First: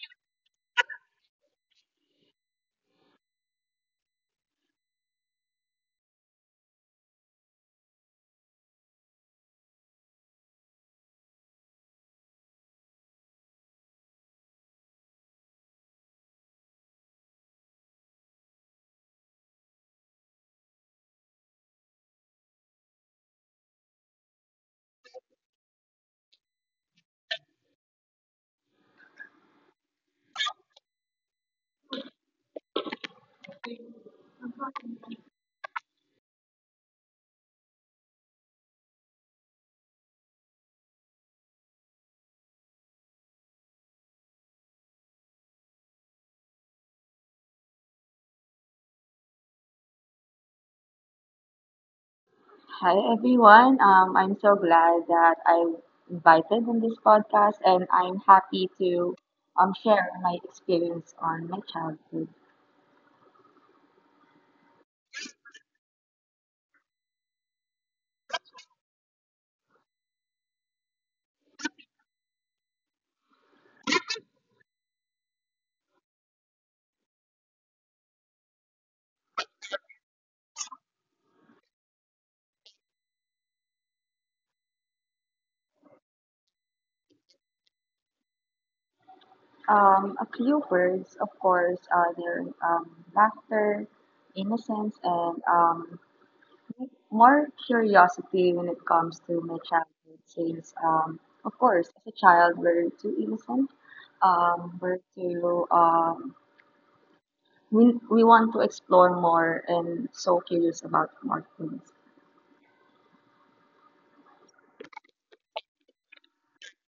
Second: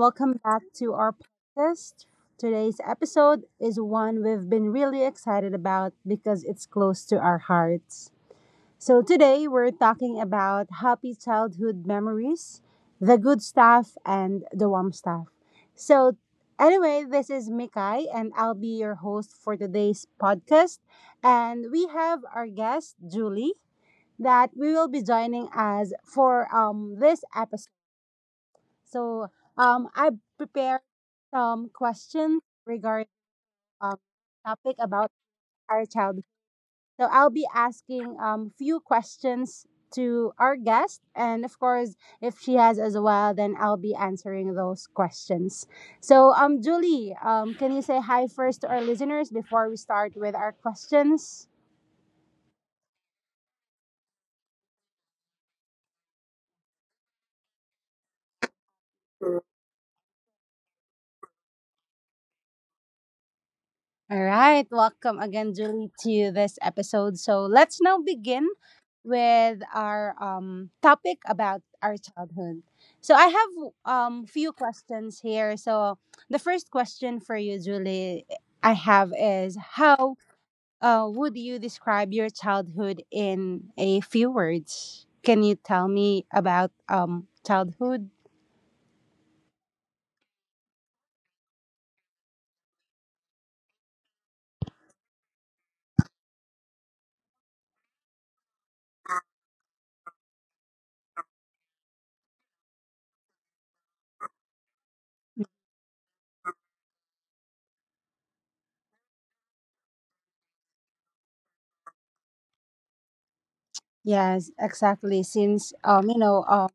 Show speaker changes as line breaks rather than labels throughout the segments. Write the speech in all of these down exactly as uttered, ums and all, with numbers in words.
Welcome back to our podcast. Today's episode is one we've been really excited about because it's close to our hearts. So, today we're talking about happy childhood memories, the good stuff, and the warm stuff. So, anyway, this is Mikai, and I'll be your host for today's podcast. And we have our guest, Julie, that we will be joining us for um, this episode. So um, I prepared some questions regarding um, topic about our childhood. So I'll be asking um few questions to our guest, and of course, if she has as well, then I'll be answering those questions. So um, Julie, um, can you say hi first to our listeners before we start with our questions?
Hi everyone. Um, I'm so glad that I invited in this podcast, and I'm happy to um, share my experience on my childhood.
All right, welcome again, Julie, to this episode. So let's now begin with our um, topic about our childhood. So I have um few questions here. So the first question for you, Julie, I have is how uh, would you describe your childhood in a few words? Can you tell me about um childhood?
Um, a few words, of course, are their um, laughter, innocence, and um, more curiosity when it comes to my childhood. Since, um, of course, as a child, we're too innocent. Um, we're too um, we we want to explore more and so curious about more things.
Yes, exactly. Since um you know um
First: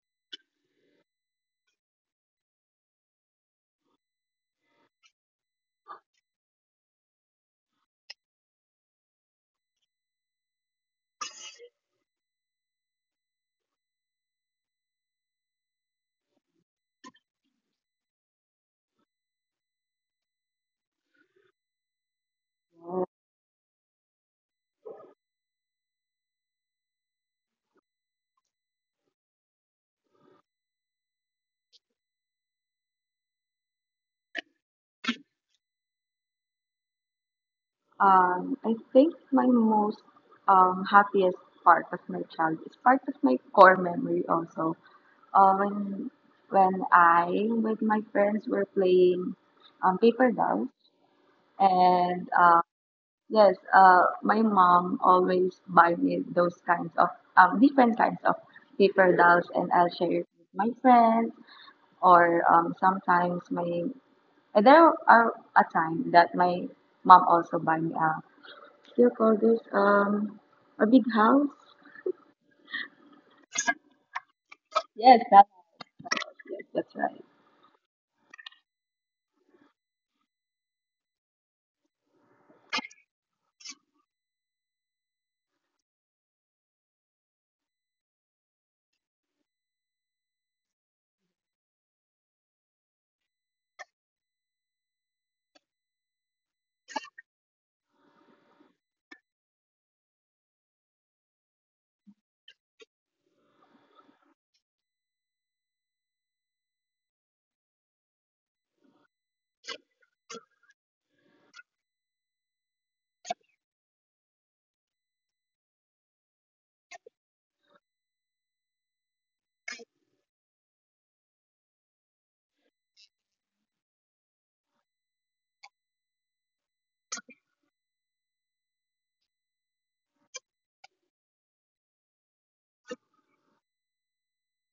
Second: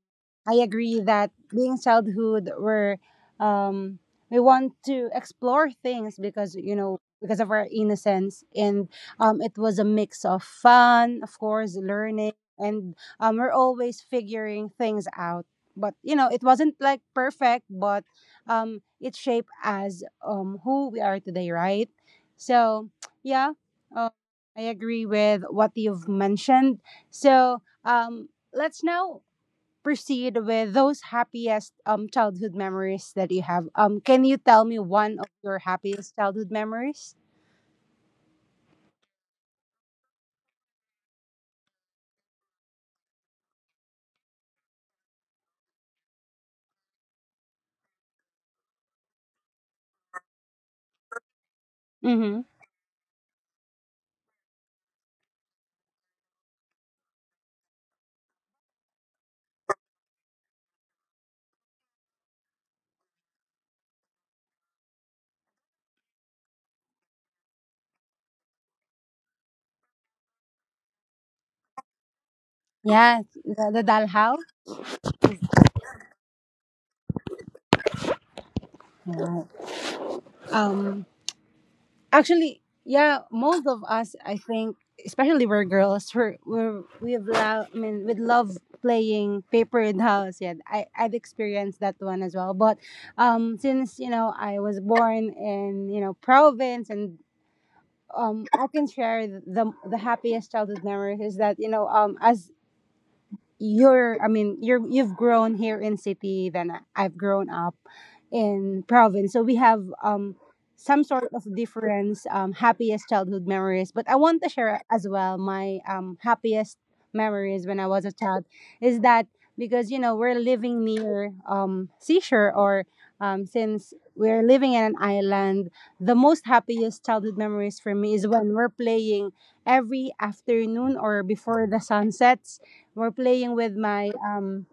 I agree that being childhood, we're um, we want to explore things because you know because of our innocence, and um, it was a mix of fun, of course, learning, and um, we're always figuring things out. But you know, it wasn't like perfect, but um, it shaped as um, who we are today, right? So yeah, uh, I agree with what you've mentioned. So um, let's now proceed with those happiest um childhood memories that you have. Um, can you tell me one of your happiest childhood memories?
Um, I think my most um, happiest part of my child is part of my core memory also. Uh, when when I with my friends were playing um, paper dolls and
Mm-hmm.
uh, yes, uh, my mom always buy me those kinds of um, different kinds of paper dolls, and I'll share it with my friends or um, sometimes my. And there are a time that my mom also buy me a, what do you call this, um, a big house?
Yeah, the, the Dalhao.
Yes, that, house. yes, that's right.
Yeah. Um, actually, yeah, most of us, I think, especially we're girls, we're, we're we've love. I mean, we love playing paper dolls. Yeah, I I've experienced that one as well. But um, since you know I was born in you know province and um, I can share the the happiest childhood memories is that you know um as you're I mean you're you've grown here in city then I've grown up in province, so we have um some sort of difference um happiest childhood memories, but I want to share as well my um happiest memories when I was a child is that because you know we're living near um seashore or um since we're living in an island, the most happiest childhood memories for me is when we're playing every afternoon or before the sunset, we're playing with my um,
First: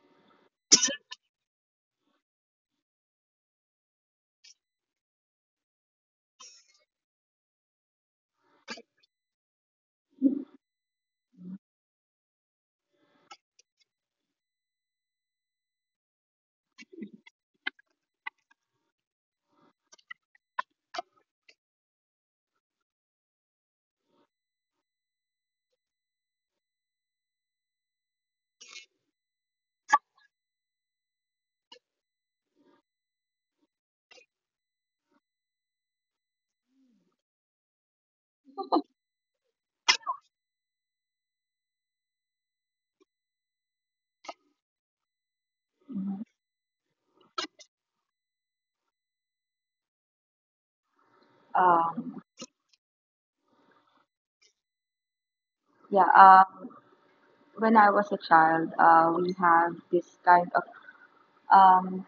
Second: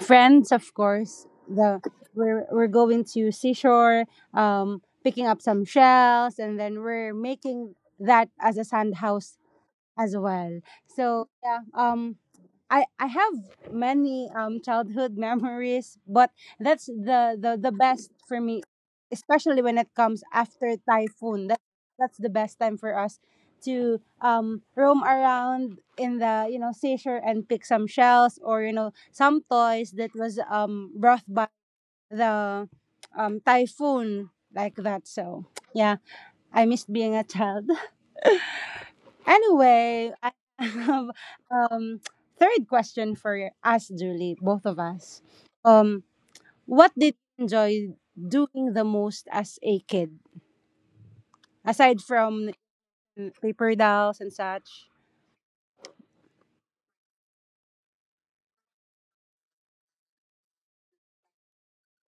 friends, of course. The we're we're going to seashore, um, picking up some shells, and then we're making that as a sand house as well. So yeah, um, I I have many um childhood memories, but that's the the the best for me, especially when it comes after typhoon. That that's the best time for us to um roam around in the you know seashore and pick some shells or you know some toys that was um brought by the um typhoon like that. So yeah, I missed being a child. Anyway, I have um third question for us, Julie, both of us. Um, what did you enjoy doing the most as a kid, aside
Um,
from mm, paper dolls and such?
yeah, um, when I was a child, uh, we have this kind of, um,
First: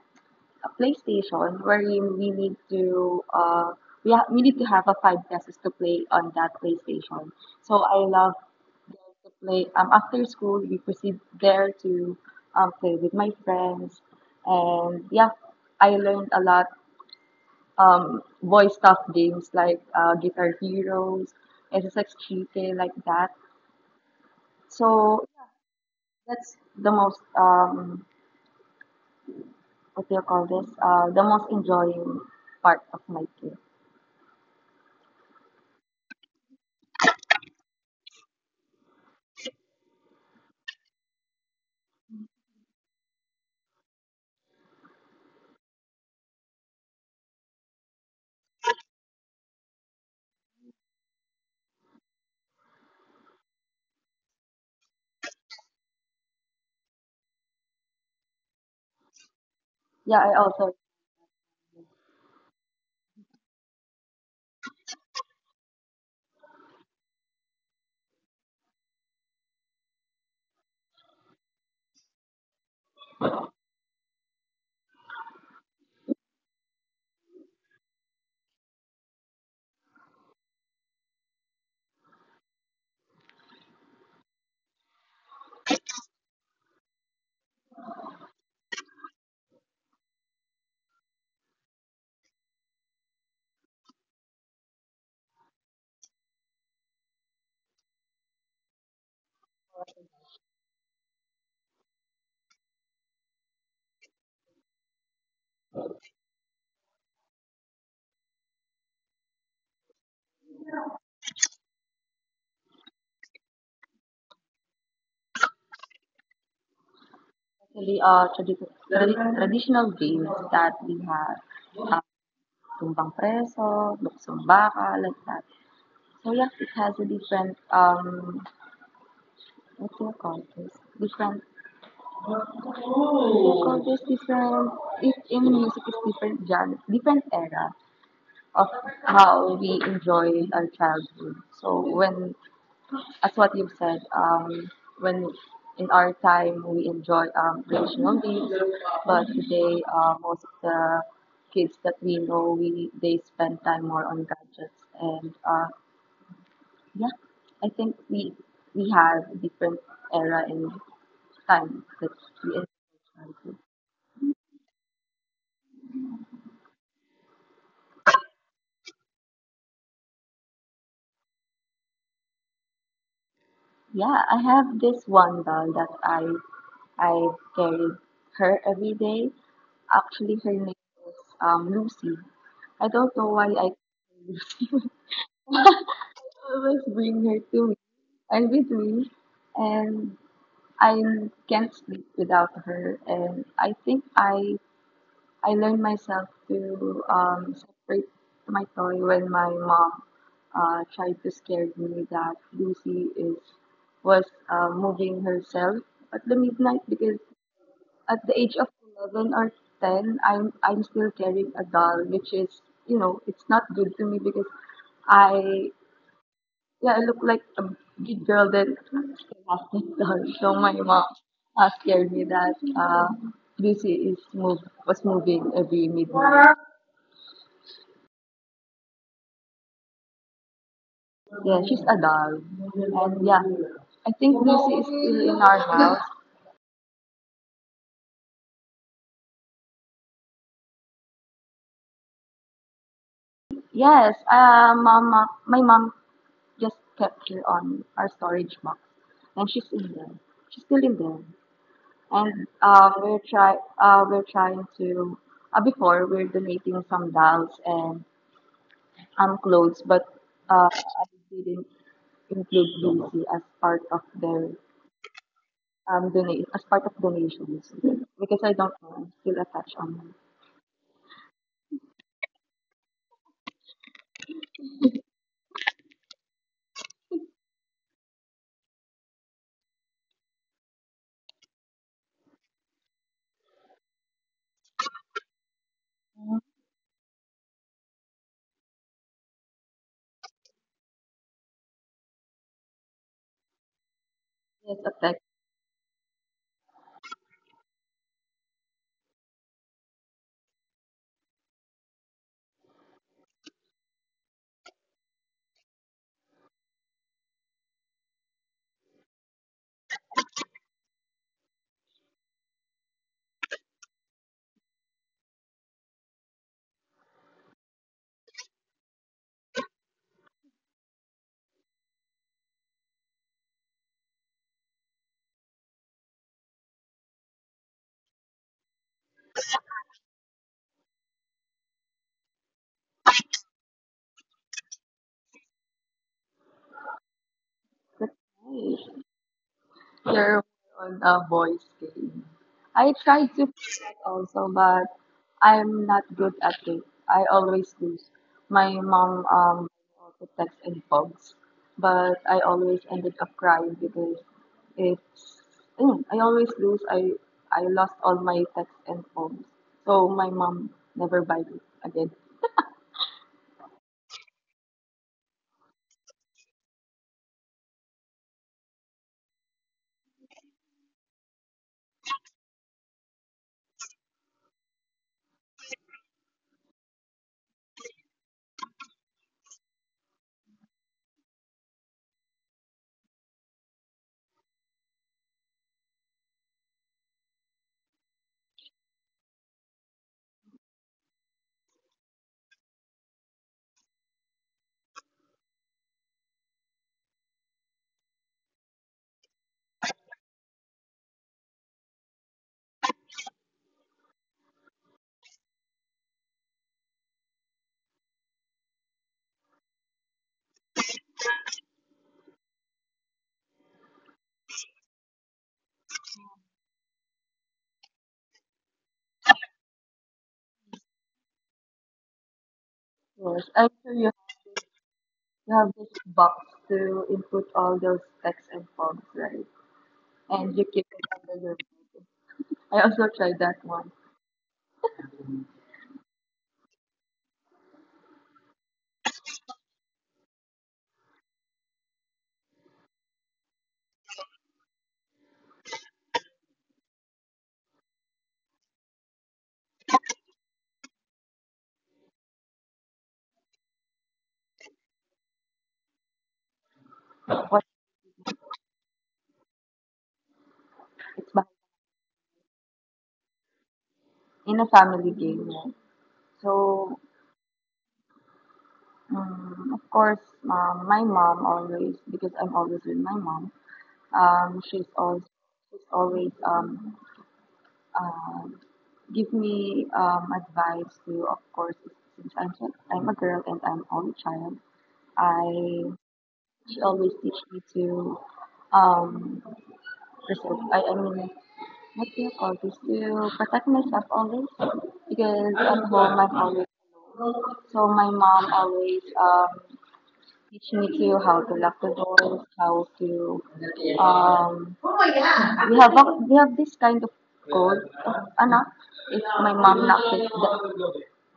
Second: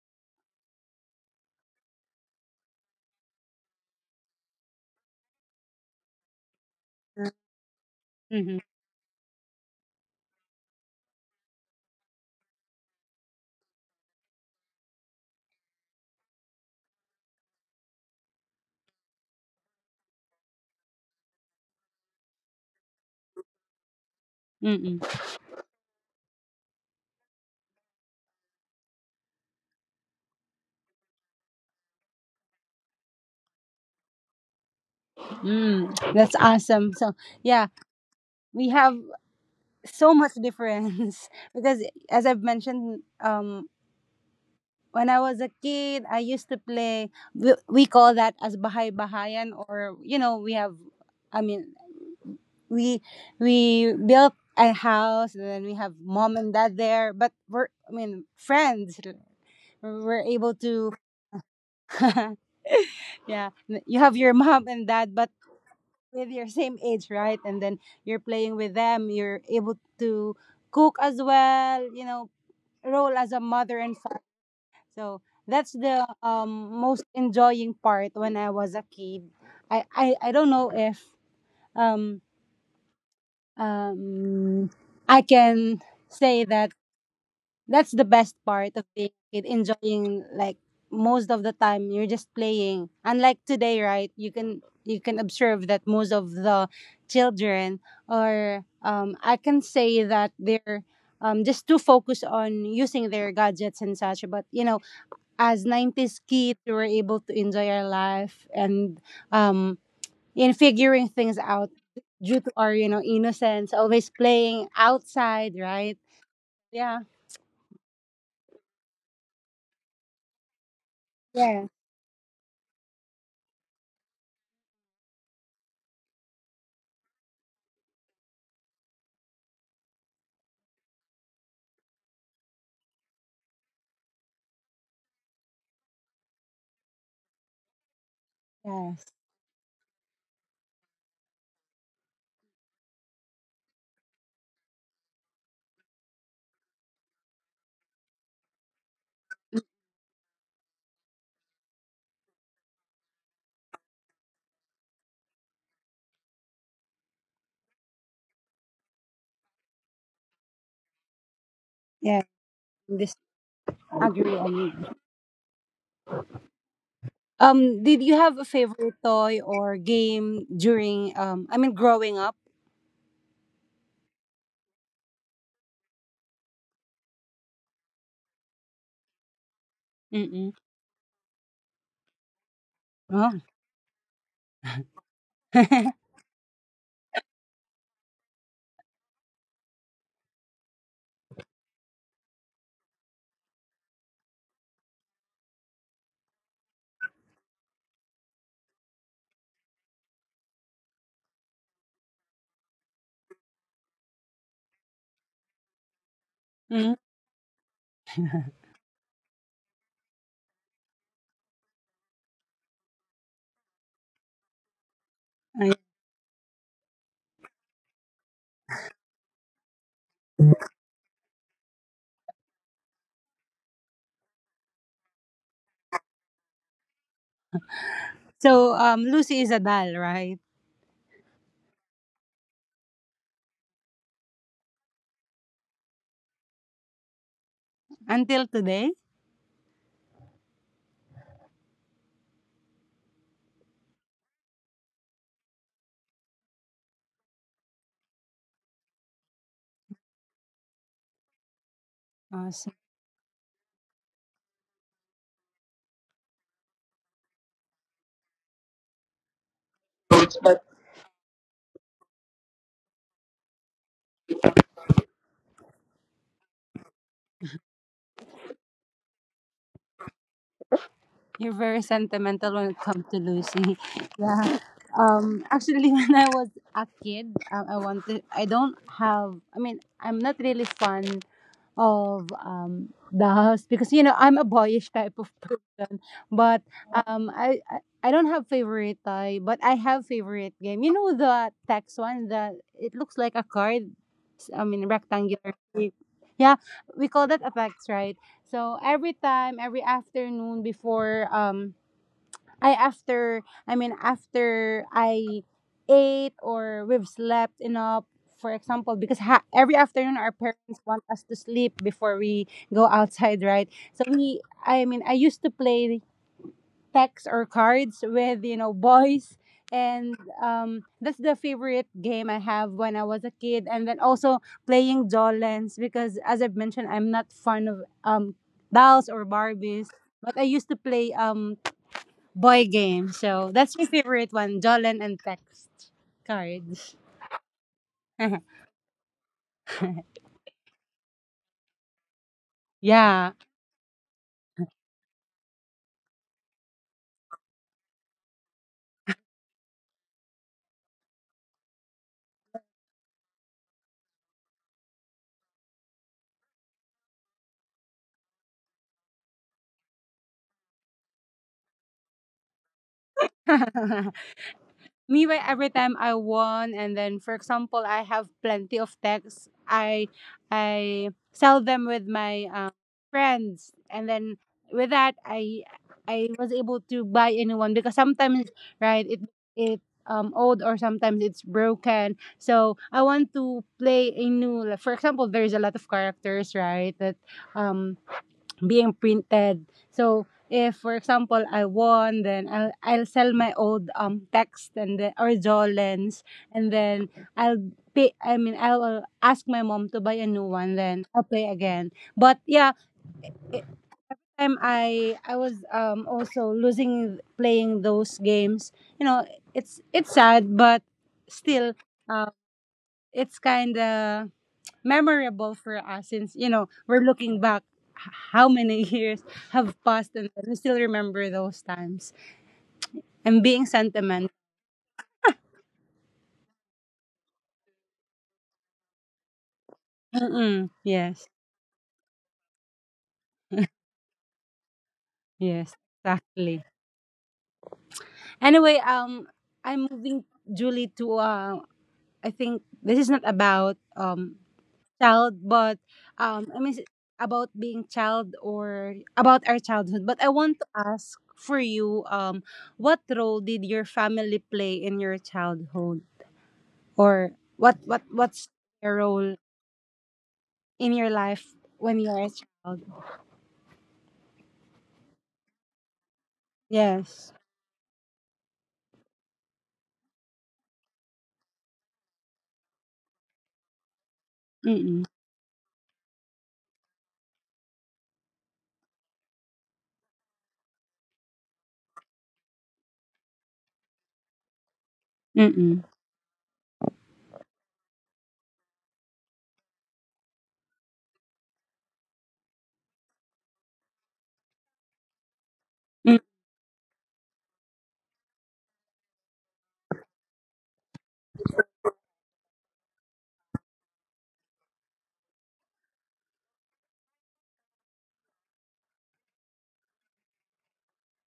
a PlayStation wherein we need to uh we ha we need to have a five pesos to play on that PlayStation. So I love
Mm-hmm.
there to play um after school we proceed there to um play with my friends, and yeah, I learned a lot um boy stuff games like uh Guitar Heroes, S S X G K, like that.
Mm-mm.
So yeah, that's the most um what do you call this? Uh the most enjoying part of my day.
Mm. That's awesome. So yeah, we have so much difference because, as I've mentioned, um, when I was a kid, I used to play. We, we call that as bahay bahayan, or you know, we have I mean, we we built a house and then we have mom and dad there, but we're I mean friends
Yeah,
we're
I
able
also.
to yeah, you have your mom and dad but with your same age, right? And then you're playing with them, you're able to cook as well, you know, role as a mother and father. So that's the um, most enjoying part when I was a kid. i i, I don't know if um um, I can say that that's the best part of being a kid, enjoying like most of the time you're just playing. Unlike today, right? You can you can observe that most of the children are. Um, I can say that they're um, just too focused on using their gadgets and such. But you know, as nineties kids, we were able to enjoy our life and um, in figuring things out due to our you know innocence, always playing outside, right? Yeah.
Actually, ah, tradi- tradi- traditional games that we have,
Yeah.
um, tumbang preso, luksong baka, like that. So yeah, it has a different, um, what do you call this? Different, what do you call this? Different, it, in music, it's different genre, different era of
Yes.
how we enjoyed our childhood. So when as what you've said, um, when in our time we enjoy um, traditional games, but today uh, most of the kids that we know, we they spend time more on gadgets. And uh, yeah, I think we we have a different era and time that
Yeah,
we enjoy
this
childhood.
agree on you. Um did you have a favorite toy or game during um i mean growing up?
Yeah, I have this one doll that I I carried her every day. Actually,
Mm-mm.
her name is um, Lucy. I don't know
Oh.
why I call her Lucy. Always bring her to me and with me, and I can't sleep without her. And I think I I learned myself to um, separate my toy when my mom uh, tried to scare me that Lucy is was uh, moving herself at the midnight
Mhm.
because at the age of eleven or ten, I'm, I'm still carrying a doll, which is, you know, it's not good to me because I, yeah, I look like a big girl that still has that doll. So my mom uh, scared me that uh, Lucy is move, was moving every midnight.
So um, Lucy is a doll, right?
Yeah, she's a doll. And yeah, I think Lucy is still in our house.
Until today.
Yes, uh, mom, my mom just kept her on our storage box, and she's in there. She's still in there, and
Awesome.
um, we're try uh, we're trying to. Uh, before we're donating some dolls and um clothes, but uh, I didn't include Lucy as part of their um donate as part of donations because I don't know. I'm still attached on
You're very sentimental when it comes to Lucy. Yeah. Um. Actually, when I was a kid, um, I wanted. I don't have. I mean, I'm not really fond of um the house because you know I'm a boyish type of person.
her.
But um, I I, I don't have favorite toy, but I have favorite game. You know the text one that it looks like a card. s- I
Yes,
mean,
attached.
rectangular shape. Yeah, we call that a text, right? So every time, every afternoon before um I after I mean after I ate or we've slept enough, for example, because ha- every afternoon our parents want us to sleep before we go outside, right? So we I mean I used to play texts or cards with you know boys, and um that's the favorite game I have when I was a kid. And then also playing Jolens because as I've mentioned, I'm not fond of um dolls or barbies, but I used to play um boy games. So that's my favorite one, Jollen and text cards.
That's nice. There on a voice game. I try
Yeah.
to play that also, but I'm not good at it. I always lose. My mom um also texts and bugs, but I always ended up crying because it's mm, I always lose. I I lost all my texts and phones, so my mom never buy it again.
Me, by every time I won, and then, for example, I have plenty of texts, I I sell them with my um, friends, and then with that, I I was able to buy a new one, because sometimes, right, it it um old or sometimes it's broken, so I want to play a new. Like, for example, there's a lot of characters, right, that um being printed. So if, for example, I won, then I'll, I'll sell my old um text and the or Jolens, and then I'll pay. I mean, I'll ask my mom to buy a new one. Then I'll play again. But yeah, it, time I I was um also losing playing those games. You know, it's it's sad, but still, uh, it's kind of memorable for us, since you know we're looking back h- how many years have passed, and we still remember those times
Yes, I'm
and
sure
being
you
sentimental.
you have this box to input all those texts and forms, right? And you keep
Mm-mm.
it under
Yes.
your bed. I also tried that one,
Yes, exactly. Anyway, um, I'm moving, Julie, to uh, I think this is not about um child, but um i mean s- about being child or about our childhood, but I want to ask for you, um, what role did your family play in your childhood? Or
but
what what what's your role in your
it's by,
life when you are a child?
in a family game. Right? So,
Yes.
um, of course, um, my mom always because I'm always with my mom. Um, she's
Mm-mm.
always she's always um, uh, give me um, advice to, of course, since I'm I'm a girl and I'm only child. I
Mm-mm.
She always teach me to um preserve I, I mean, what do you call this? To protect myself always because at home
Mm-.
I'm always, so my mom always um teach me to how to lock the doors, how to um we have a, we have this kind of code of ano if my mom locks it that,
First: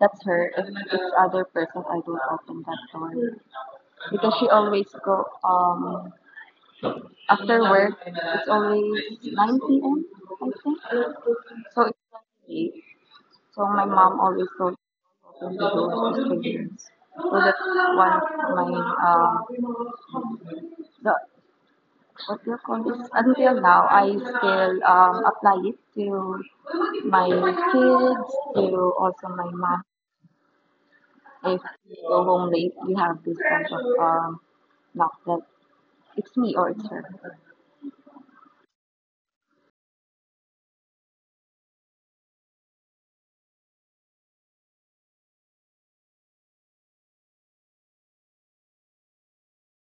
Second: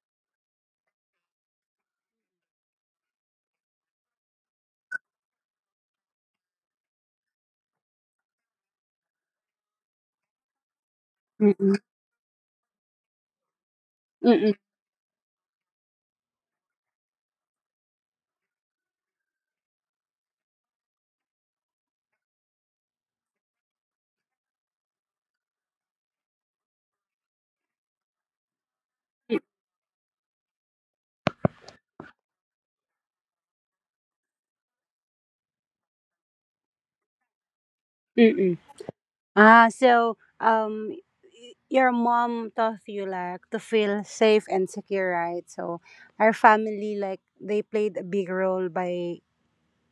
that's her, if it's other person I don't open that door, because she always go um after work it's always nine p m. I think so
Mm-mm.
it's like late. So my mom always
Mm-mm.
told me the doors to do experience. So that's one of my um the what do you call this? Until now, I still um, apply it to my kids, to also my mom. If you go home late, we have this kind of um, knock that it's me or it's her.
Mm-mm. Ah, so um, y- your mom taught you like to feel safe and secure, right? So our family, like they played a big role by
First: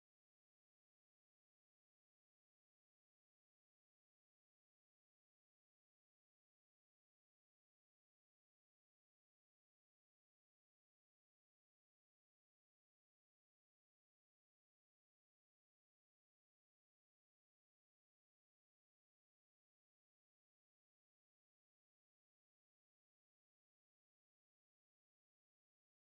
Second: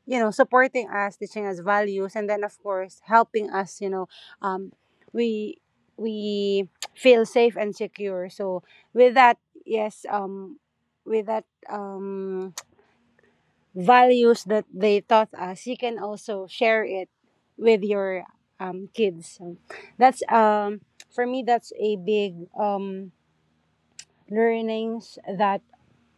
you know supporting us, teaching us values, and then, of course, helping us, you know, um, we we feel safe and secure. So with that, yes, um, with that um values that they taught us, you can also share it with your um kids. So that's um, for me, that's a big um learnings that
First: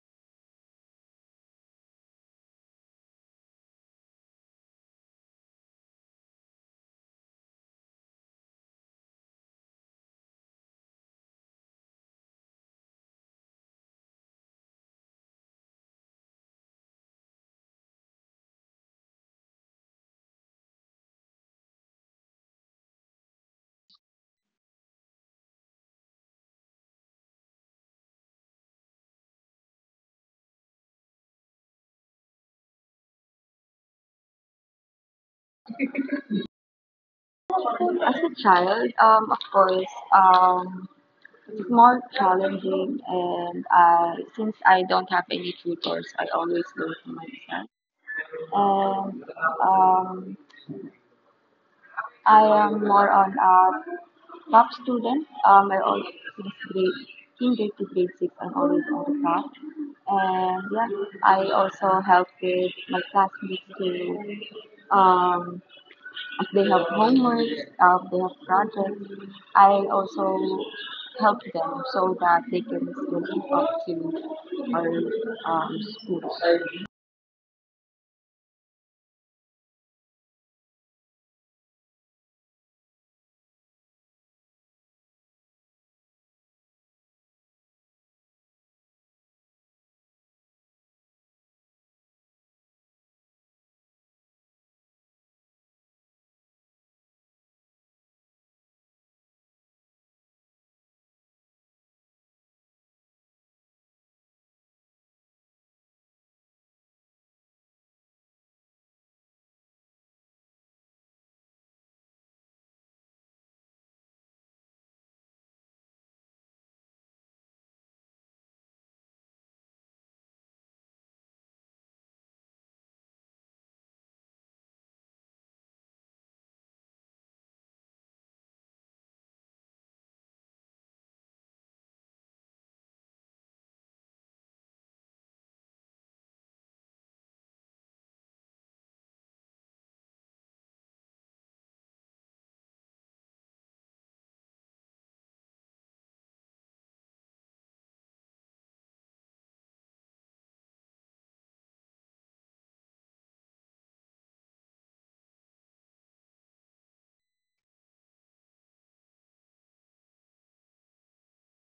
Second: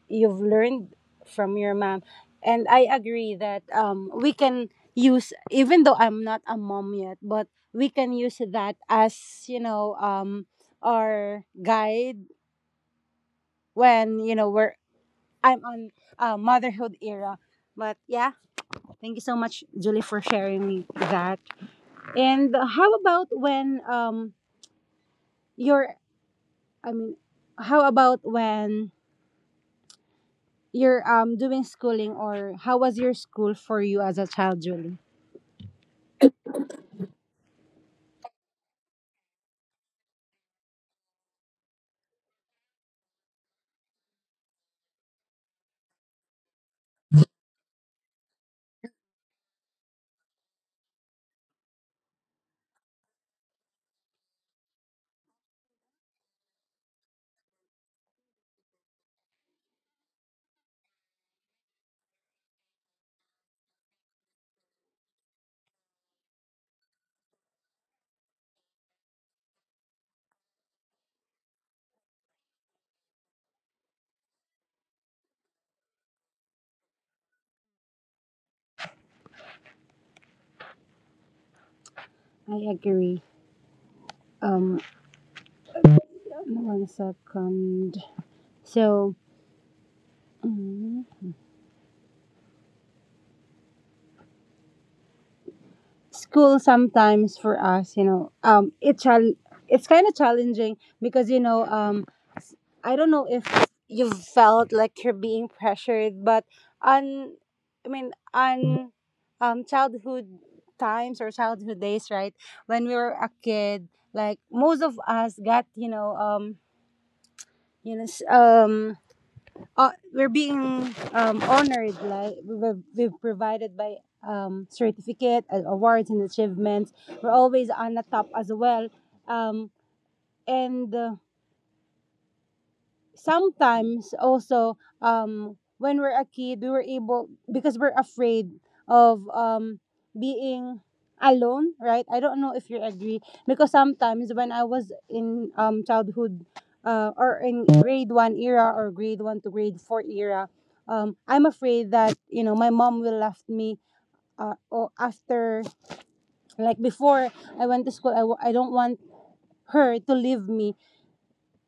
you've learned from your mom. And I agree that um, we can use, even though I'm not a mom yet, but we can use that as you know um, our guide when you know we're I'm on uh, motherhood era. But yeah, thank you so much, Julie, for sharing me that. And how about when um, you're I mean, how about when you're um, doing schooling, or how was your school for you as a child, Julie?
As a child, um, of course, um, more challenging, and I since I don't have any tutors, I always learn to myself. And um, I am more on a top student. Um, I always since grade in grade to grade six, I'm always on the top. And yeah, I also help with my classmates to um, if they have homework, uh, if they have projects. I also help them so that they can still keep up to our um, schools.
I agree. Um, one second. So, mm, school sometimes for us, you know, um, it chal- it's kind of challenging because you know, um, s- I don't know if you felt like you're being pressured, but on, I mean, on, um, childhood times or childhood days, right? When we were a kid, like most of us got, you know, um, you know, s- um uh, we're being um, honored like we were, we've provided by um, certificate uh, awards and achievements. We're always on the top as well. Um, and uh, Sometimes also um when we're a kid we were able because we're afraid of um being alone, right? I don't know if you agree, because sometimes when I was in um childhood, uh, or in grade one era, or grade one to grade four era, um I'm afraid that you know my mom will left me, uh, or after, like, before I went to school. I w- I don't want her to leave me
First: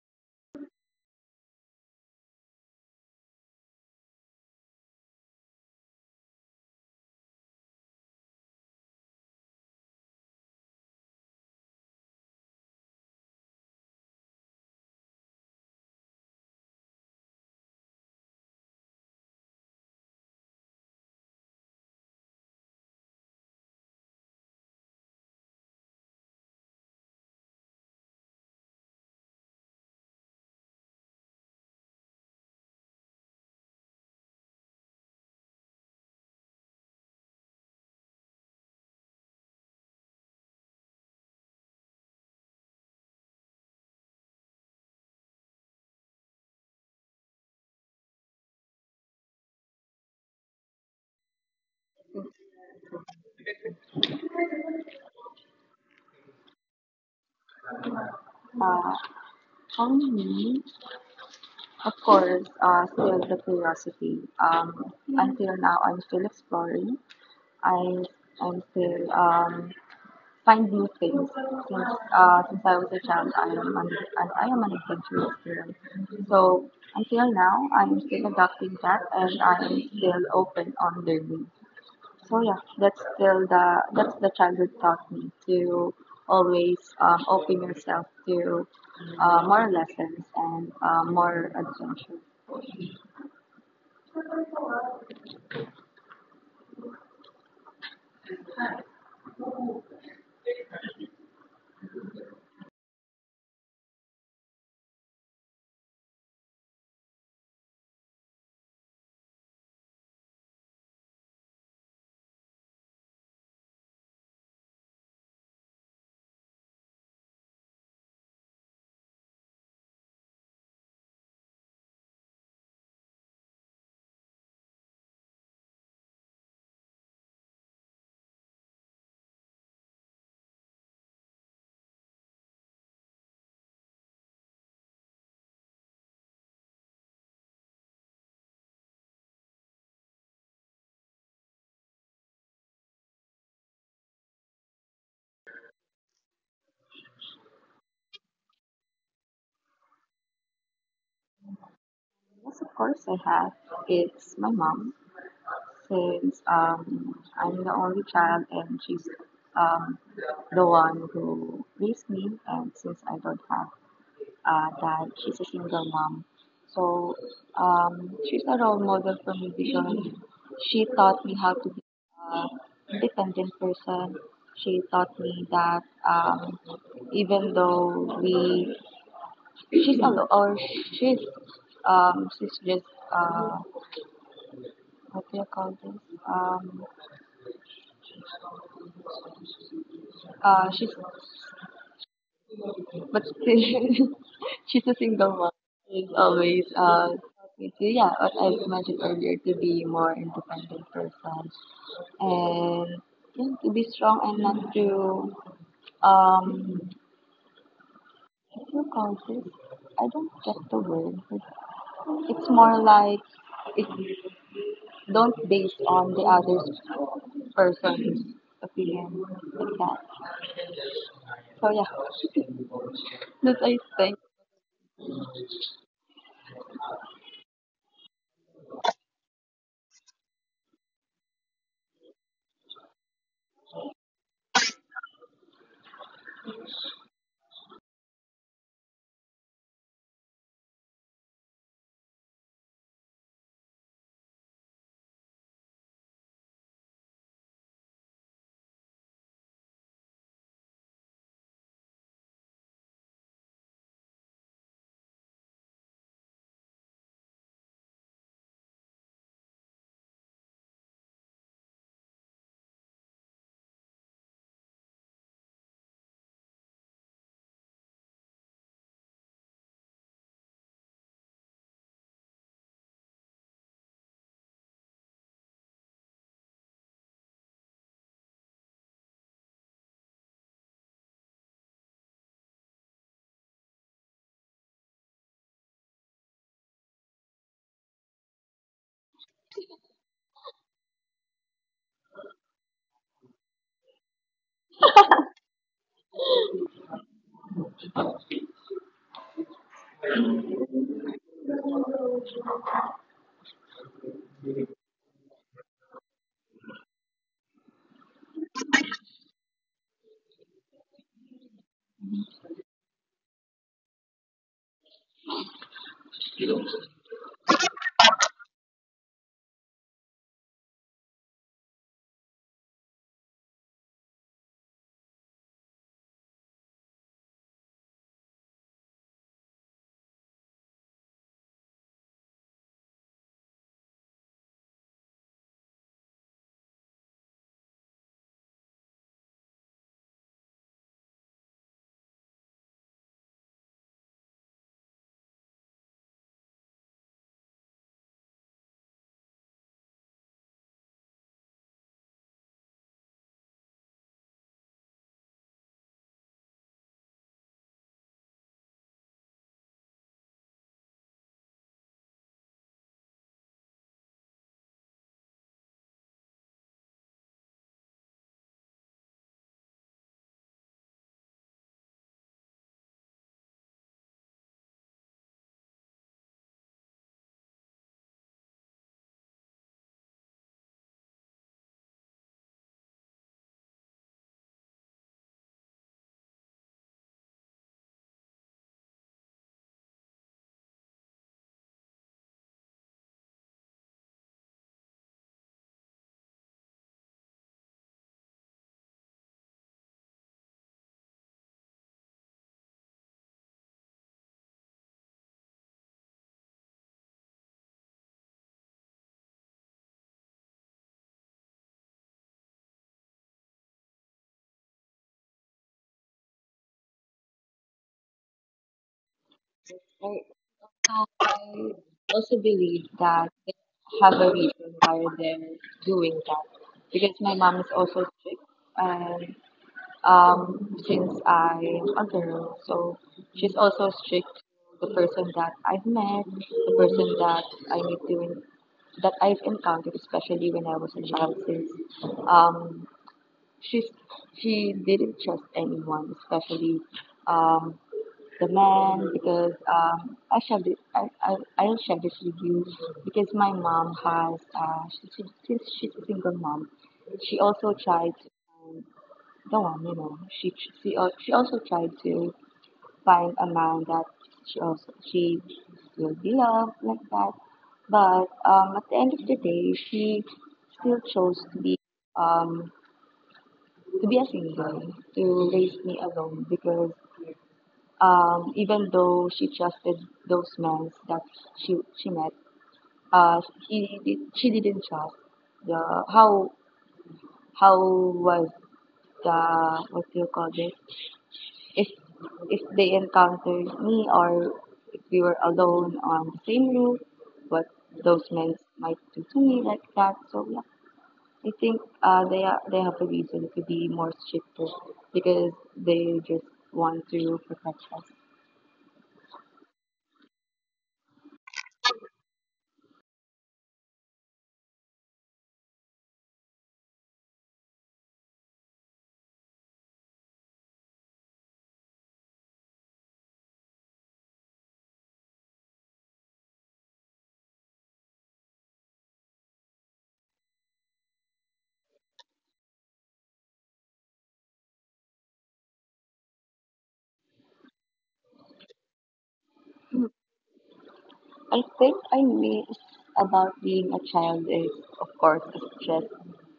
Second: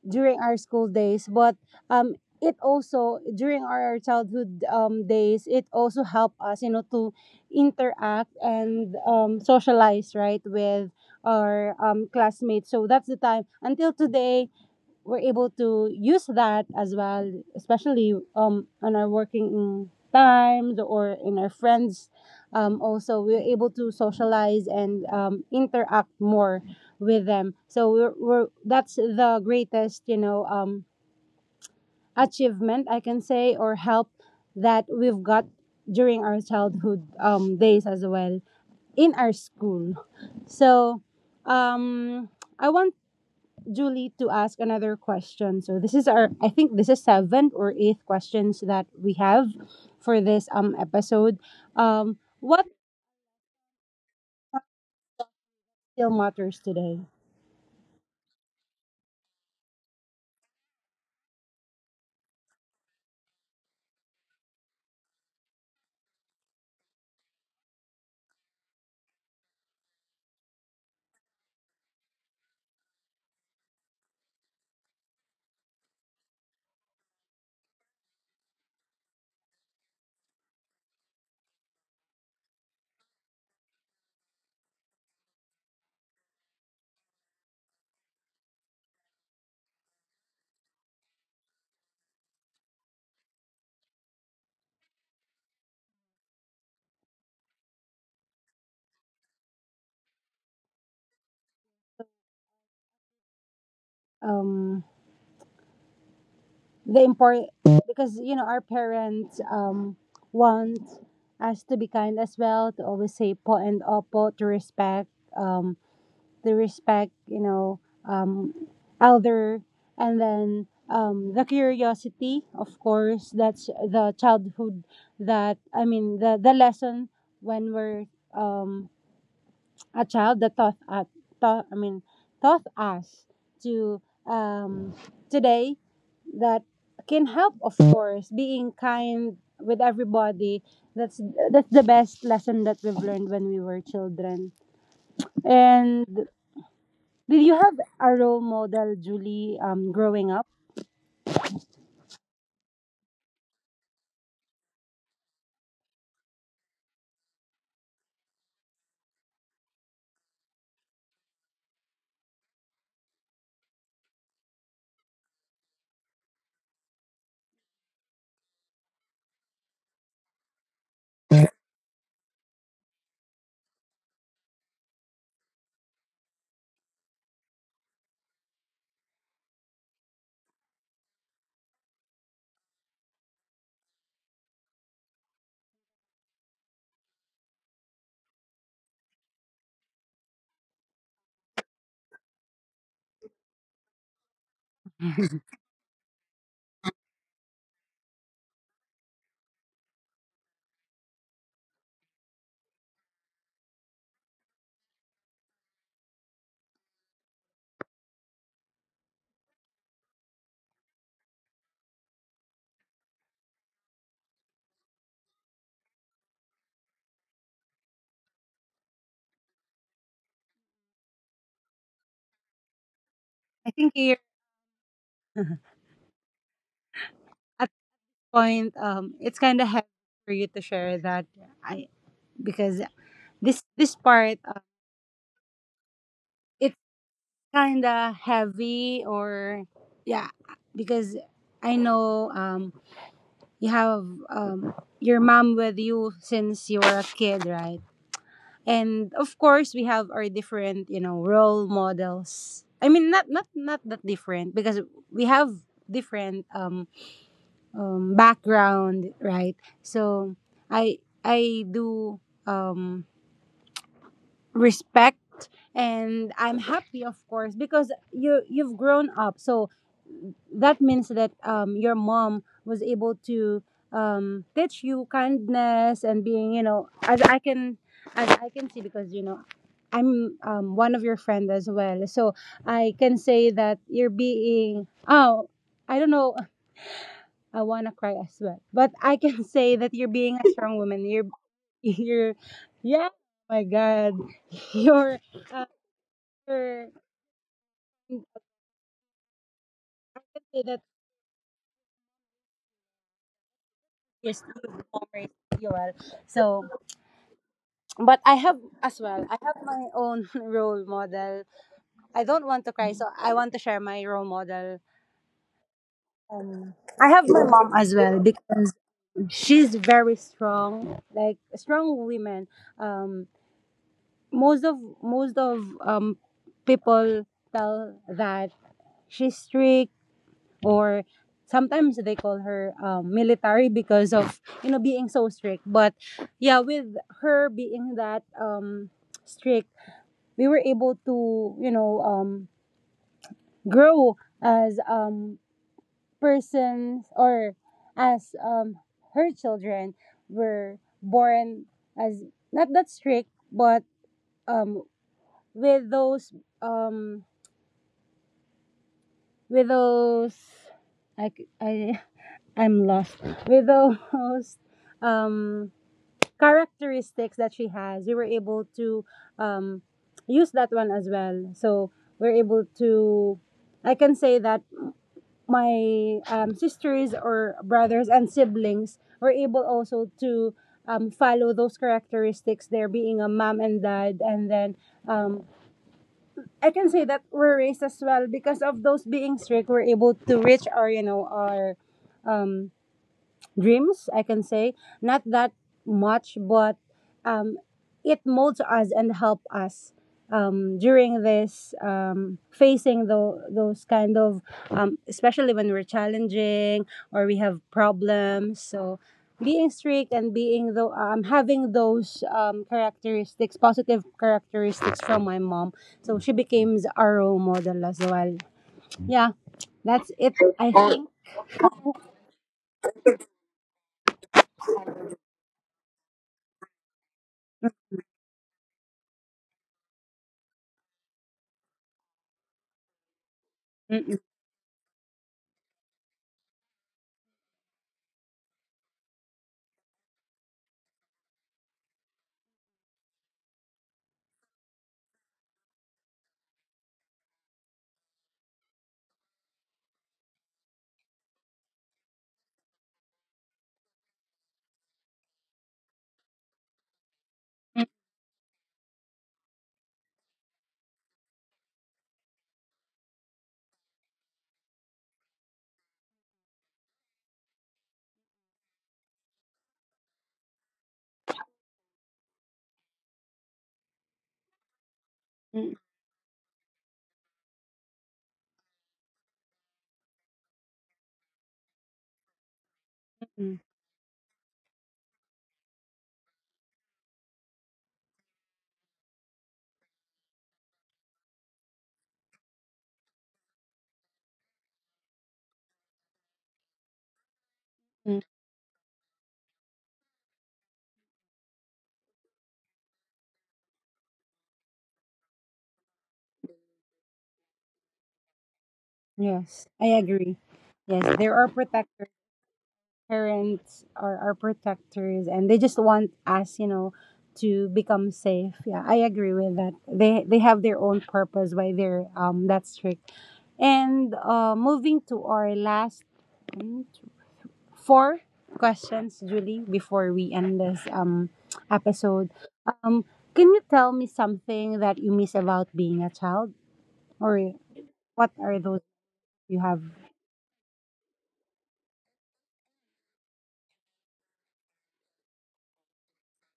during our school days. But um it also during our childhood um, days, it also helped us, you know, to interact and um, socialize, right, with our um, classmates. So that's the time until today we're able to use that as well, especially um on our working times or in our friends. Um, also, we're able to socialize and um, interact more with them. So we're, we're that's the greatest, you know, um achievement, I can say, or help that we've got during our childhood um days as well in our school. So um I want Julie to ask another question. So this is our, I think this is seventh or eighth questions that we have for this um episode. Um, what still matters today?
Uh, for me, of course, uh, still the curiosity. Um, until now, I'm still exploring. I am still um, find new things since uh, since I was a child I am an, and I am an adventurous student. So until now I am still adapting that and I am still open on learning. So yeah, that's still the that's the childhood taught me to always um, open yourself to uh, more lessons and uh, more adventure.
Um the import, because you know our parents um want us to be kind as well, to always say po and opo, to respect. Um, the respect, you know, um, elder, and then um, the curiosity, of course. That's the childhood that, I mean, the, the lesson when we're um, a child that taught us, taught, I mean, taught us to um, today, that can help, of course, being kind with everybody. That's that's the best lesson that we've learned when we were children. And did you have a role model, Julie, um, growing up?
Yes, of course I have. It's my mom. Since um, I'm the only child and she's um, the one who raised me. And since I don't have a dad, she's a single mom. So um, she's a role model for me because she taught me how to be a independent person. She taught me that um, even though we, she's alone or she's um, she's just uh, what do you call this? Um, Uh, she's but still she's a single mom. She's always uh taught me to yeah, what I mentioned earlier to be more independent person and yeah, to be strong and not to um what do you call this? I don't get the word. It's more like it don't base on the other person's opinion like that. So yeah, that's
I
I
think you
think.
at the point um it's kind of heavy for you to share that. I because this this part, uh, it's kind of heavy, or yeah, because I know um you have um your mom with you since you were a kid, right? And of course we have our different, you know, role models. I mean, not not not that different, because we have different um um, background, right? So I I do um, respect, and I'm happy, of course, because you, you've grown up. So that means that um, your mom was able to um, teach you kindness and being, you know, as I can as I can see, because you know I'm um, one of your friend as well. So I can say that you're being, oh, I don't know, I wanna cry as well. But I can say that you're being a strong woman. You're you're yeah. Oh my God, you're uh, you're I can say that yes, you've always you are. So, but I have as well. I have my own role model. I don't want to cry, so I want to share my role model. Um, I have my mom as well because she's very strong, like strong women. Um, most of most of um people tell that she's strict, or sometimes they call her um, military because of, you know, being so strict. But yeah, with her being that um strict, we were able to, you know, um grow as um persons, or as um her children were born as not that strict. But um with those um with those i I I'm lost. With those um characteristics that she has, we were able to um use that one as well. So we're able to, I can say that my um, sisters or brothers and siblings were able also to um, follow those characteristics, there being a mom and dad. And then um, I can say that we're raised as well, because of those being strict, we're able to reach our, you know, our um, dreams, I can say, not that much. But um, it molds us and help us um, during this um, facing the those kind of um, especially when we're challenging, or we have problems. So being strict and being though, um, having those um, characteristics, positive characteristics, from my mom, so she became our role model as well. Yeah, that's it, I
So
think.
I also believe that they have a reason why they're doing that, because my mom is also strict. And um since I'm a girl so she's also
Mm, mm,
strict to the person that I've met, the person that I need to that I've encountered, especially when I was a child, since um she's she didn't trust anyone, especially um the man, because um, I shall be I, I, I shall be with you because my mom has uh, she, she, since she's a single mom, she also
mm,
tried to find the one you know she she al- she also tried to find a man that she also she will be loved like that, but um, at the end of the day she still chose to be um to be a single to raise
mm,
me alone because um, even though she trusted those men that she she met, uh,
mm,
he did, she didn't trust the how how was the what do you call this if if they encountered me or if we were alone on the same roof, what
mm.
those men might do to me like that. So yeah, I think uh, they are they have a reason to be more stricter because they just want to protect us.
Yes, I agree. Yes, there are protectors. Parents are, are protectors, and they just want us, you know, to become safe. Yeah, I agree with that. They they have their own purpose why they're um that strict. And uh, moving to our last mm, four questions, Julie, before we end this um episode. Um, can you tell me something that you miss about being a child, or what are those you have?
I think I miss about being a child is, of course, a just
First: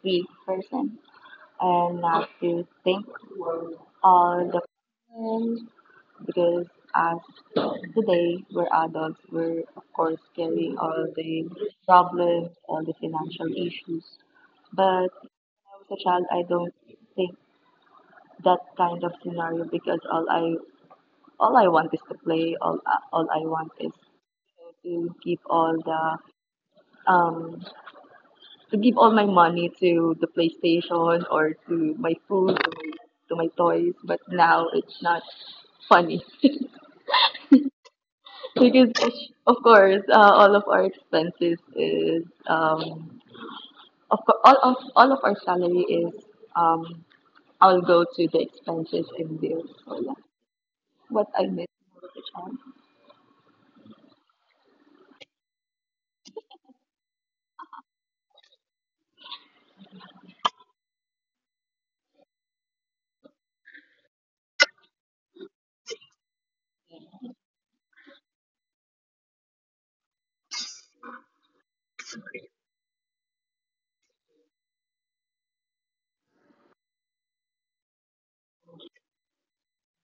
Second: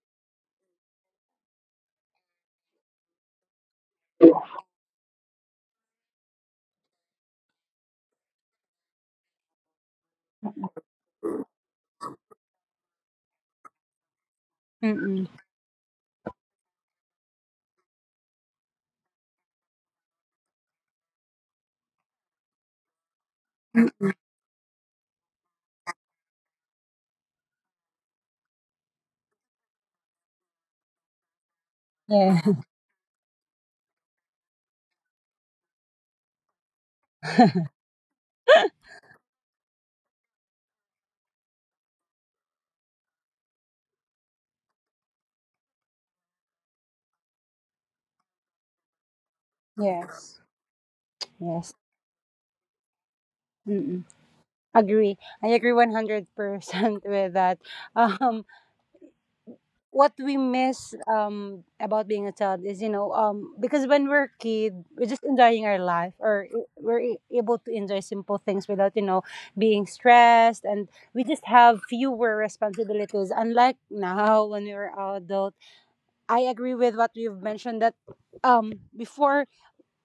be person and not to think all the problems because as today we're adults, we're of course carrying all the problems, all the financial issues. But
Mm-mm.
when I was a child, I don't think that kind of scenario because all I all I want is to play. All all I want is to keep all the um to give all my money to the PlayStation or to my food,
Yeah.
to my, to my toys, but now it's not funny because of course uh, all of our expenses is um of course all of all of our salary is um all go to the expenses and bills. So yeah,
Yes.
what I miss
Yes.
most as a child.
Mm-mm. Agree. I agree one hundred percent with that. Um, what we miss um, about being a child is, you know, um, because when we're a kid, we're just enjoying our life, or i- we're a- able to enjoy simple things without, you know, being stressed. And we just have fewer responsibilities. Unlike now when we were adult, I agree with what you've mentioned that um, before,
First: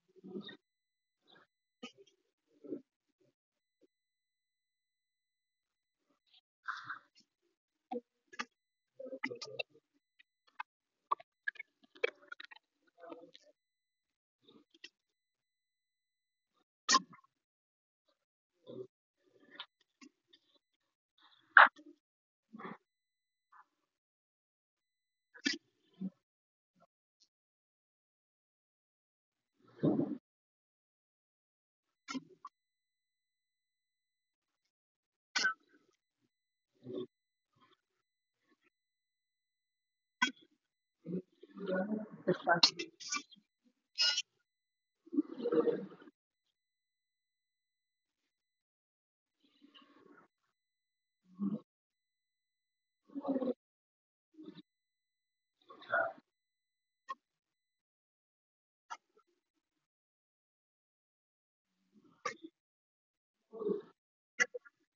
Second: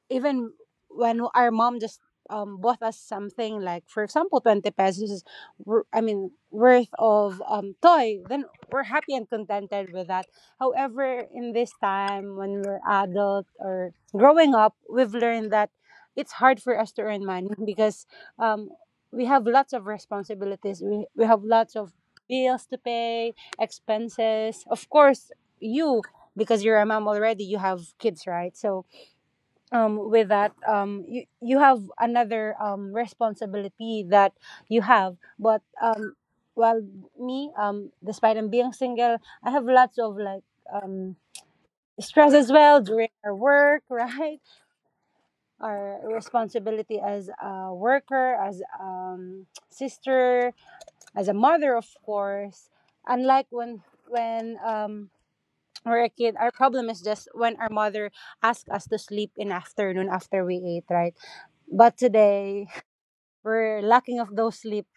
even when our mom just um, bought us something, like for example twenty pesos wor- i mean worth of um, toy, then we're happy and contented with that. However, in this time when we're adult or growing up, we've learned that it's hard for us to earn money because um, we have lots of responsibilities. We, we have lots of bills to pay, expenses, of course. You, because you're a mom already, you have kids, right? So um, with that um, you, you have another um, responsibility that you have. But um, well, me um, despite I'm being single, I have lots of like um, stress as well during our work, right? Our responsibility as a worker, as um, sister, as a mother, of course. Unlike when when um, we're a kid, our problem is just when our mother asks us to sleep in afternoon after we ate, right? But today, we're lacking of those sleep.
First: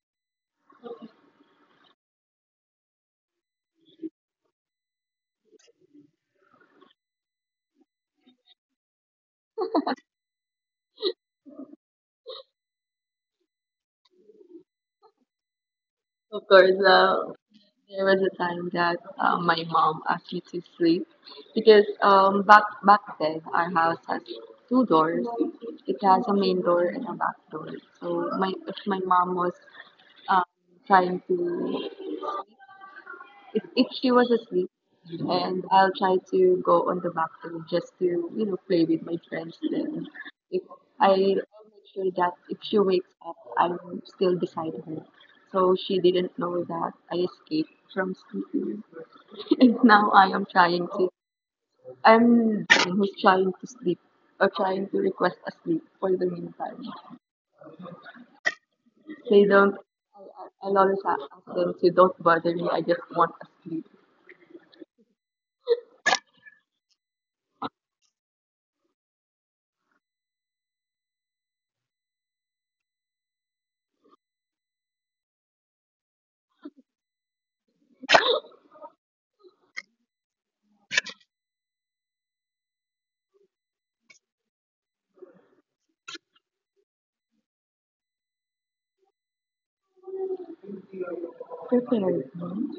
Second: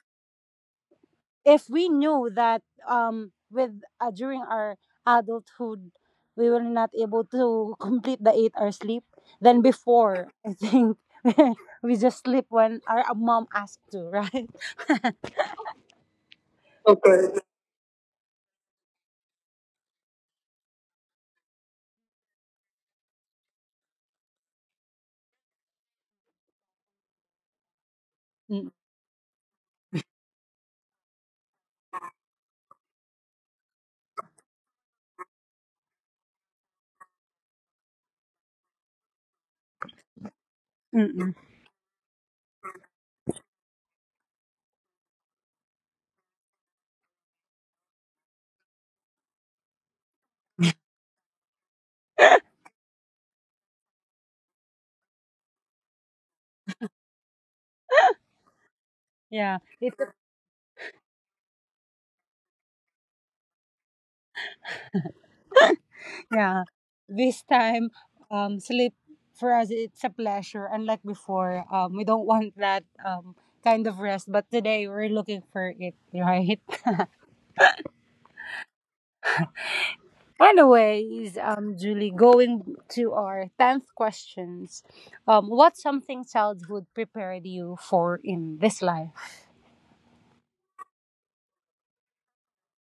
If we knew that um, with uh, during our adulthood, we were not able to complete the eight hour sleep, then before, I think we just sleep when our uh, mom asked to, right?
Of course, uh, there was a time that uh, my mom asked me to sleep because um, back back then our house has two doors. It has a main door and a back door. So my
Mm,
if my mom was um, trying to if, if she was asleep and I'll try to go on the bathroom just to, you know, play with my friends then if I I'll
mm-mm.
make sure that if she wakes up I'm still beside her. So she didn't know that I escaped from sleeping. And now I am trying to I'm the one who's trying to sleep or trying to request a sleep for the meantime. They
Yeah,
don't
it,
I, I- I'll always a- ask them to don't bother me, I just want a sleep.
yeah. This time, um, sleep for us it's a pleasure. Unlike before, um, we don't want that um kind of rest, but today we're looking for it, right? Anyways, um, Julie, going to our tenth questions, um, what's something childhood prepared you for in this life?
Definitely.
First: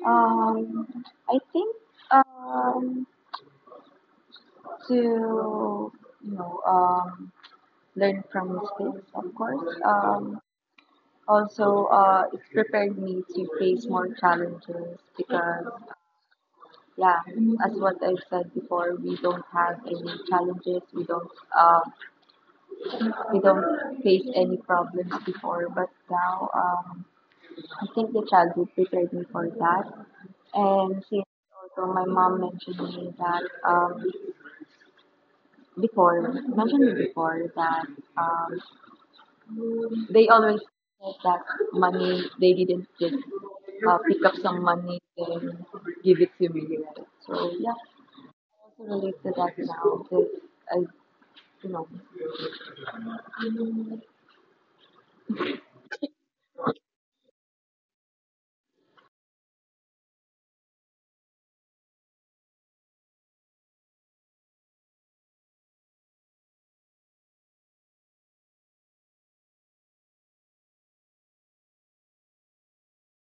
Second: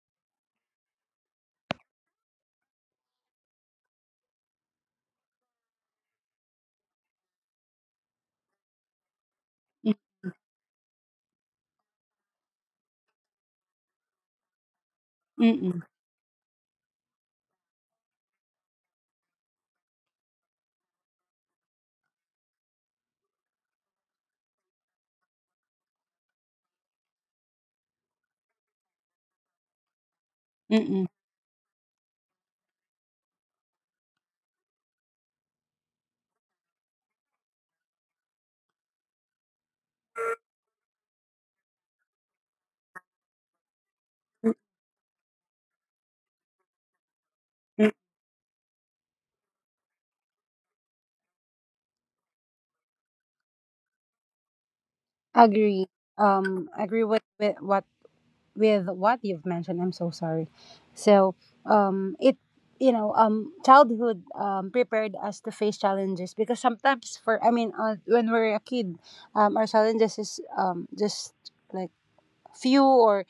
Um, I think um, to you know um, learn from mistakes, of course. Um, also, uh, it's prepared me to face more challenges because,
Mm-mm,
yeah, as what I said before, we don't have any challenges. We don't uh, we don't face any problems before, but now um, I think the childhood prepared me for that. And
mm-mm,
since also my mom mentioned me that um, before, mentioned me before that um, they always said that money, they didn't just uh, pick up some money and give it to me. Right? So yeah,
mm-mm.
I also relate to that now because I, you know,
Agree. Um, agree with, with what with what you've mentioned. I'm so sorry. So, um, it you know, um, childhood um prepared us to face challenges, because sometimes for I mean, uh, when we're a kid, um, our challenges is um just like few or.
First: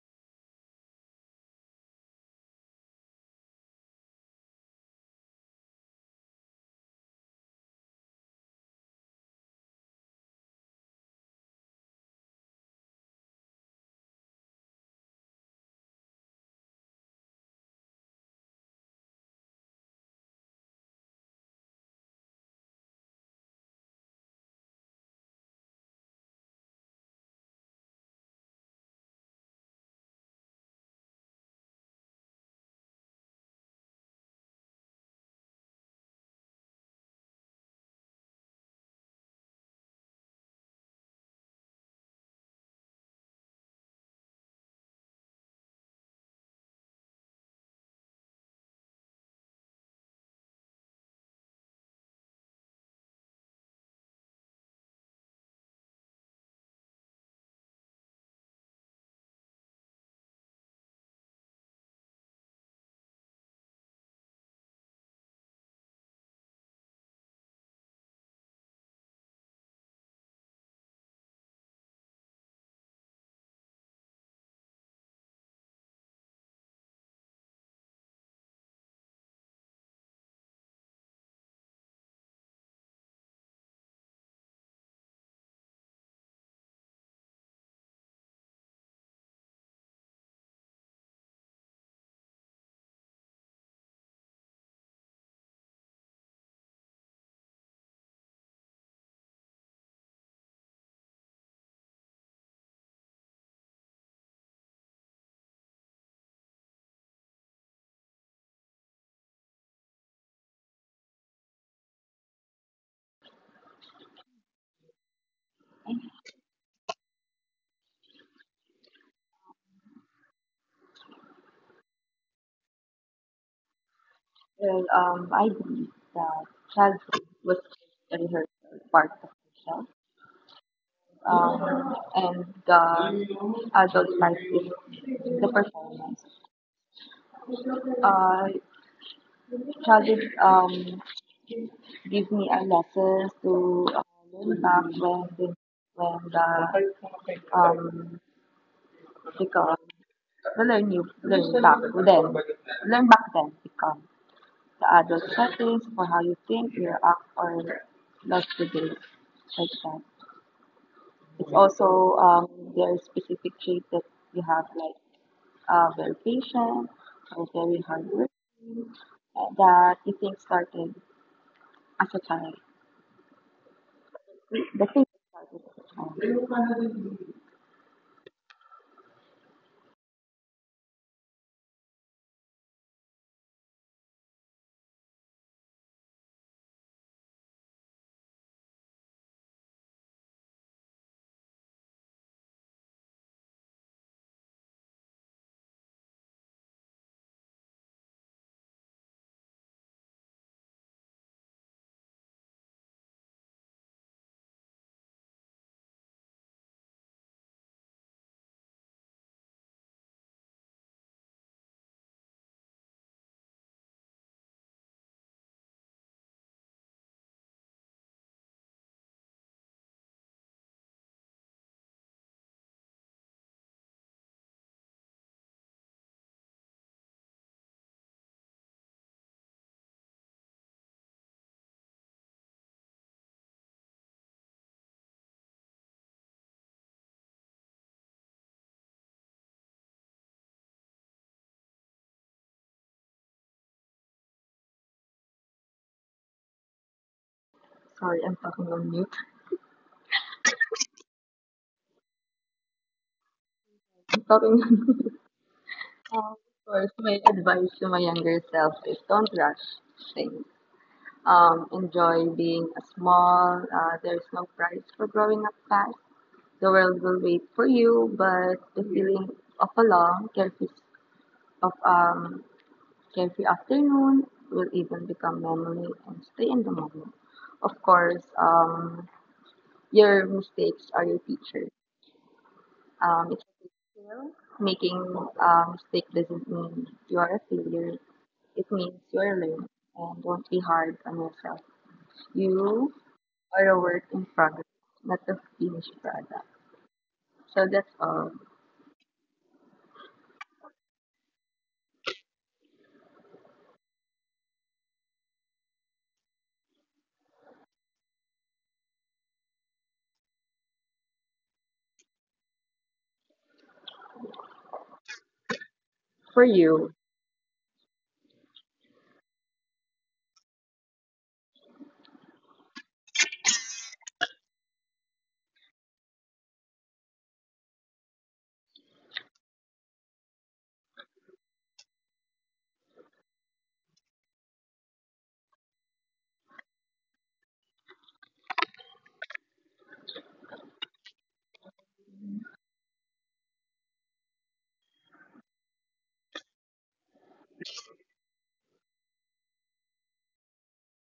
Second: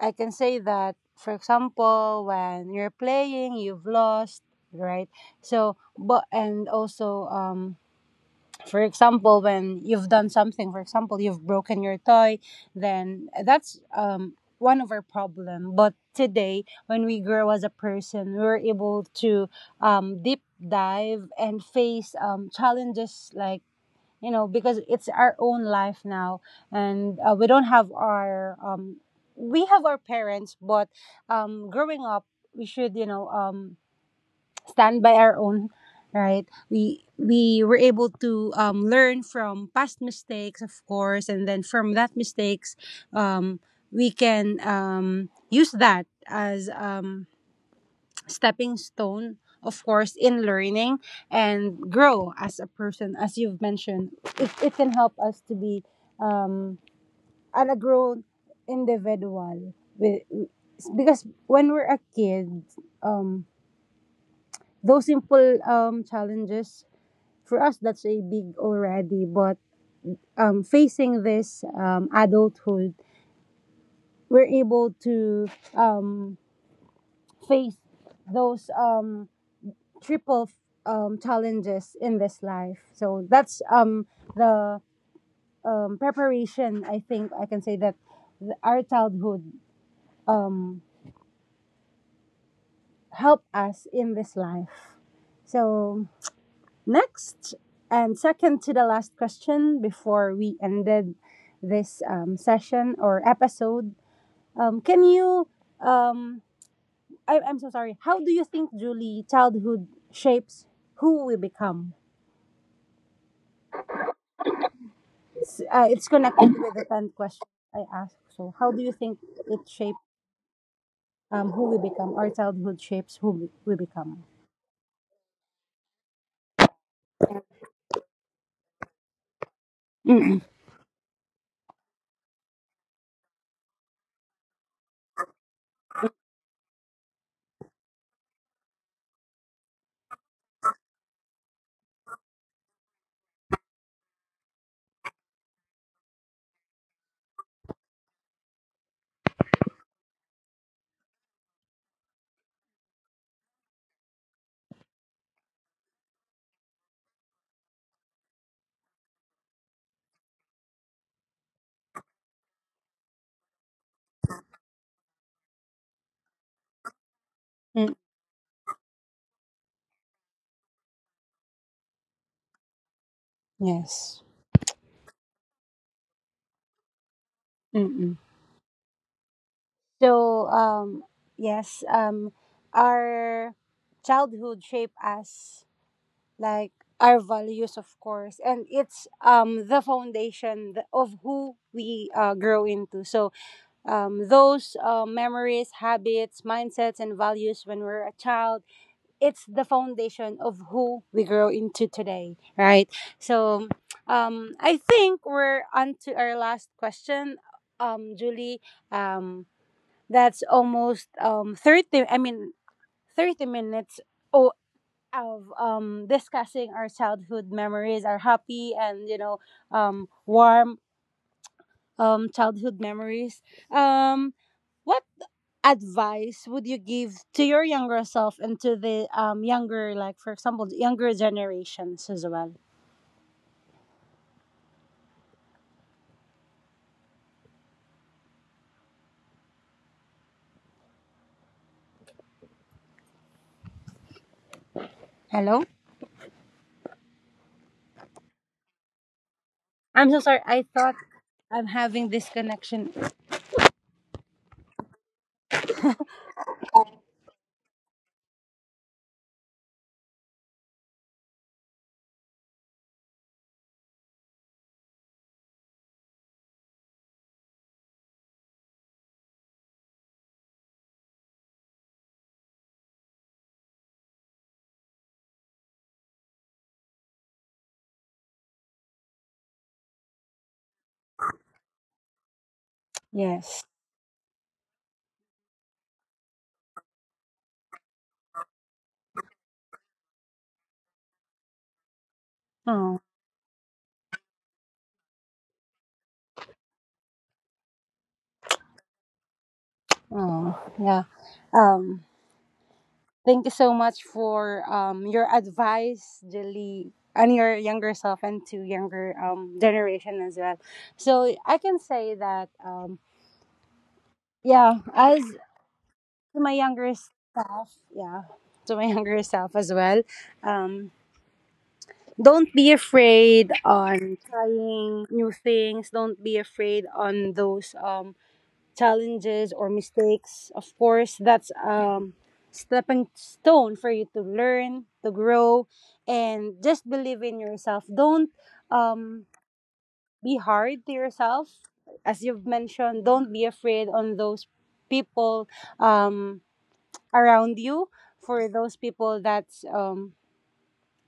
I can say that, for example, when you're playing, you've lost, right? So, but and also, um, for example, when you've done something, for example, you've broken your toy, then that's um one of our problem. But today, when we grow as a person, we're able to um deep dive and face um challenges, like you know, because it's our own life now, and uh, we don't have our um we have our parents, but um growing up we should, you know, um stand by our own, right? We we were able to um, learn from past mistakes, of course, and then from that mistakes um we can um use that as um stepping stone, of course, in learning and grow as a person, as you've mentioned. It, it can help us to be um an a grown individual with, because when we're a kid um those simple um challenges for us that's a big already. But um facing this um adulthood, we're able to um face those um triple um, challenges in this life. So that's um, the um, preparation. I think I can say that th- our childhood um, helped us in this life. So next, and second to the last question before we ended this um, session or episode, um, can you? Um, I, I'm so sorry. How do you think, Julie, childhood shapes who we become? It's, uh, it's connected with the tenth question I asked. So, how do you think it shaped um, who we become? Our childhood shapes who we, we become.
well, um, I believe that childhood was just a rehearsal part of myself
Mm-mm.
um, and the adult life is the performance. Uh, childhood um, gives me a lesson to uh, learn back when the, when the um, because the learn you learn back then learn back then become the adult settings for how you think, react, or lost today. Day like that. It's also um, their specific trait that you have, like uh, very patient or very
Mm.
hard work uh, that you think started as a child.
Yes.
The thing that started as a child.
Mm-mm. So, um, yes, um, our childhood shape us like our values, of course, and it's um, the foundation th- of who we uh, grow into. So, um, those uh, memories, habits, mindsets, and values when we're a child, it's the foundation of who we grow into today, right? So, um, I think we're on to our last question, um, Julie. Um, that's almost um thirty. I mean, thirty minutes. o- of um discussing our childhood memories, our happy and you know um warm um, childhood memories. Um, what advice would you give to your younger self, and to the um, younger, like for example, the younger generations as well? Hello,
Sorry, I'm talking on mute.
I'm so sorry. I thought I'm having this connection.
I'm talking on mute. Um, of course, my advice to my younger self is don't rush things. Um, enjoy being a small. Uh, there's no price for growing up fast. The world will wait for you, but the feeling of along, there is of um every afternoon will even become memory and stay in the moment. Of course, um, your mistakes are your teacher. Um, it's
Yes.
a big skill. Making a mistake doesn't mean you are a failure. It means you are learning. And don't be hard on yourself. You
Oh,
are a work in progress, not a finished product. So that's all
oh, yeah. Um, thank you so much for um your advice, Jelly, and your younger self and to younger um generation as well. So I can say that um yeah, as to
for
my younger
you.
self, yeah, to my younger self as well. Um, don't be afraid on trying new things. Don't be afraid on those um challenges or mistakes. Of course, that's um stepping stone for you to learn, to grow, and just believe in yourself. Don't um be hard to yourself, as you've mentioned. Don't be afraid on those people. Um, around you, for those people that um,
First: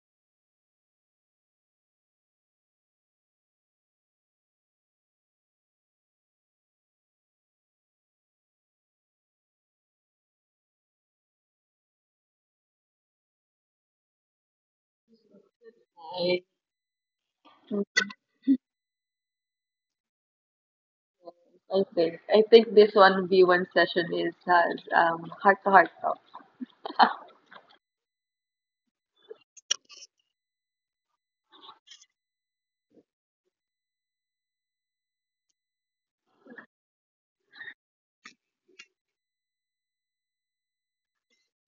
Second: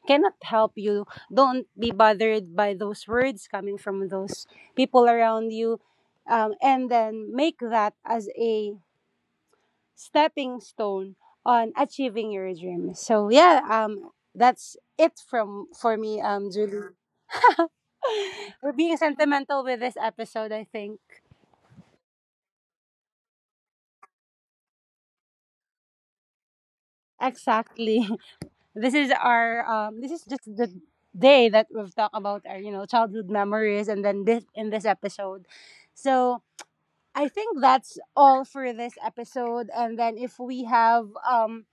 cannot help you, don't be bothered by those words coming from those people around you. Um, and then make that as a stepping stone on achieving your dream. So yeah, um, that's it from for me, um Julie. We're being sentimental with this episode, I think.
I think. I think this one v one session is has um heart to heart talk.
Exactly. This is our um, this is just the day that we've talked about our, you know, childhood memories, and then this in this episode. So I think that's all for this episode, and then if we have um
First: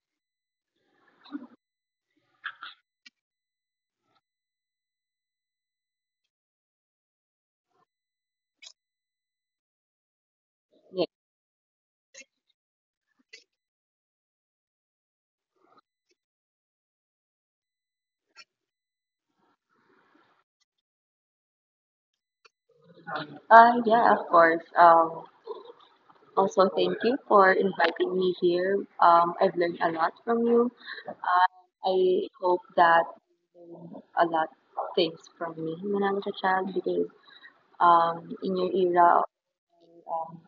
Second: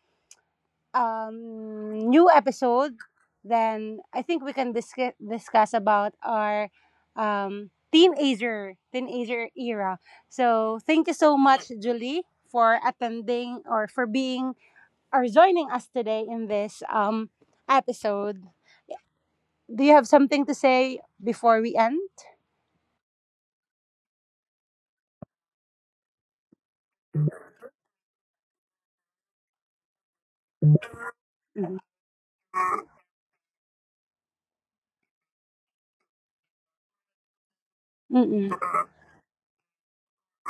um new episode, then I think we can discuss discuss about our um teenager teenager era. So
Yeah.
thank you so much, Julie, for attending or for being are joining us today in this um, episode. Do you have something to say before we end?
Uh, yeah, of course. Um, also, thank you for inviting me here. Um, I've learned a lot from you.
Mhm.
I hope that you learned a lot of things from me when I was a child because um,
Mm-mm.
in your era, um,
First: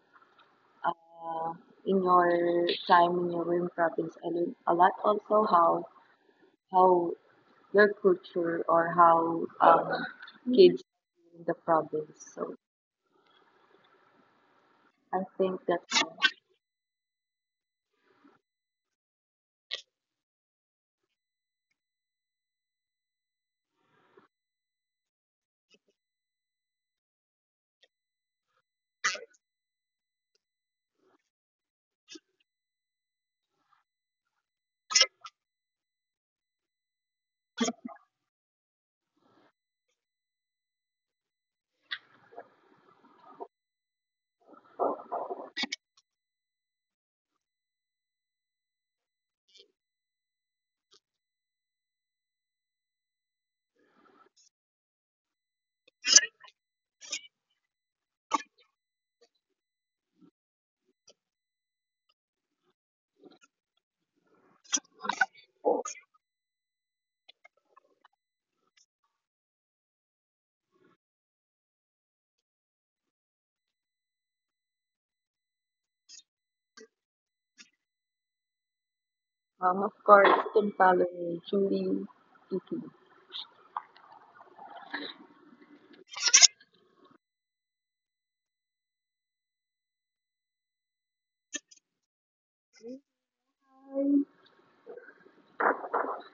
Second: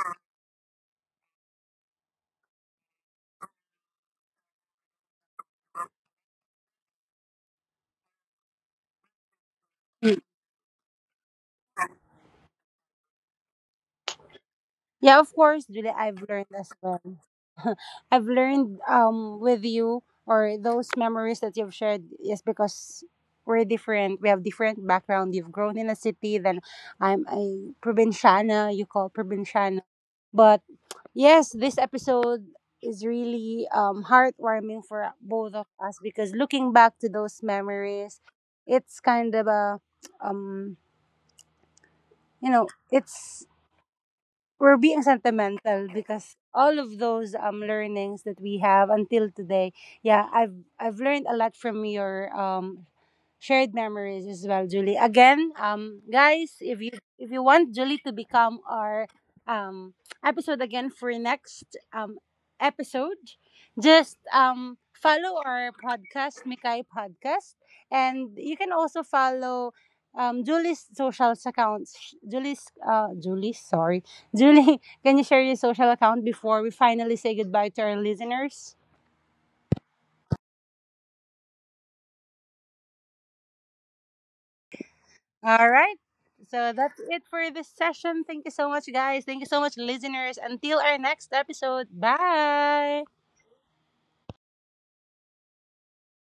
uh, in your time in your home province, I learned a lot also how how your culture or how um,
Mm.
kids in the province. So
Yeah,
I
of course,
think
Julie.
that's
I've
all.
learned as well. I've learned um, with you, or those memories that you've shared, is because we're different. We have different background. You've grown in a city, then I'm a provinciana. You call provinciana, but yes, this episode is really um, heartwarming for both of us, because looking back to those memories, it's kind of a, um, you know, it's we're being sentimental because all of those um learnings that we have until today. Yeah, I've I've learned a lot from your um shared memories as well, Julie. Again, um, guys, if you if you want Julie to become our um episode again for next um episode, just um follow our podcast, Mikai Podcast, and you can also follow um Julie's social accounts. Julie's uh Julie, sorry, Julie, can you share your social account before we finally say goodbye to our listeners?
Um, of course, Tim Fallon, Julie Kiki.
All right. So that's it for this session. Thank you so much, guys. Thank you so much, listeners. Until our next episode. Bye.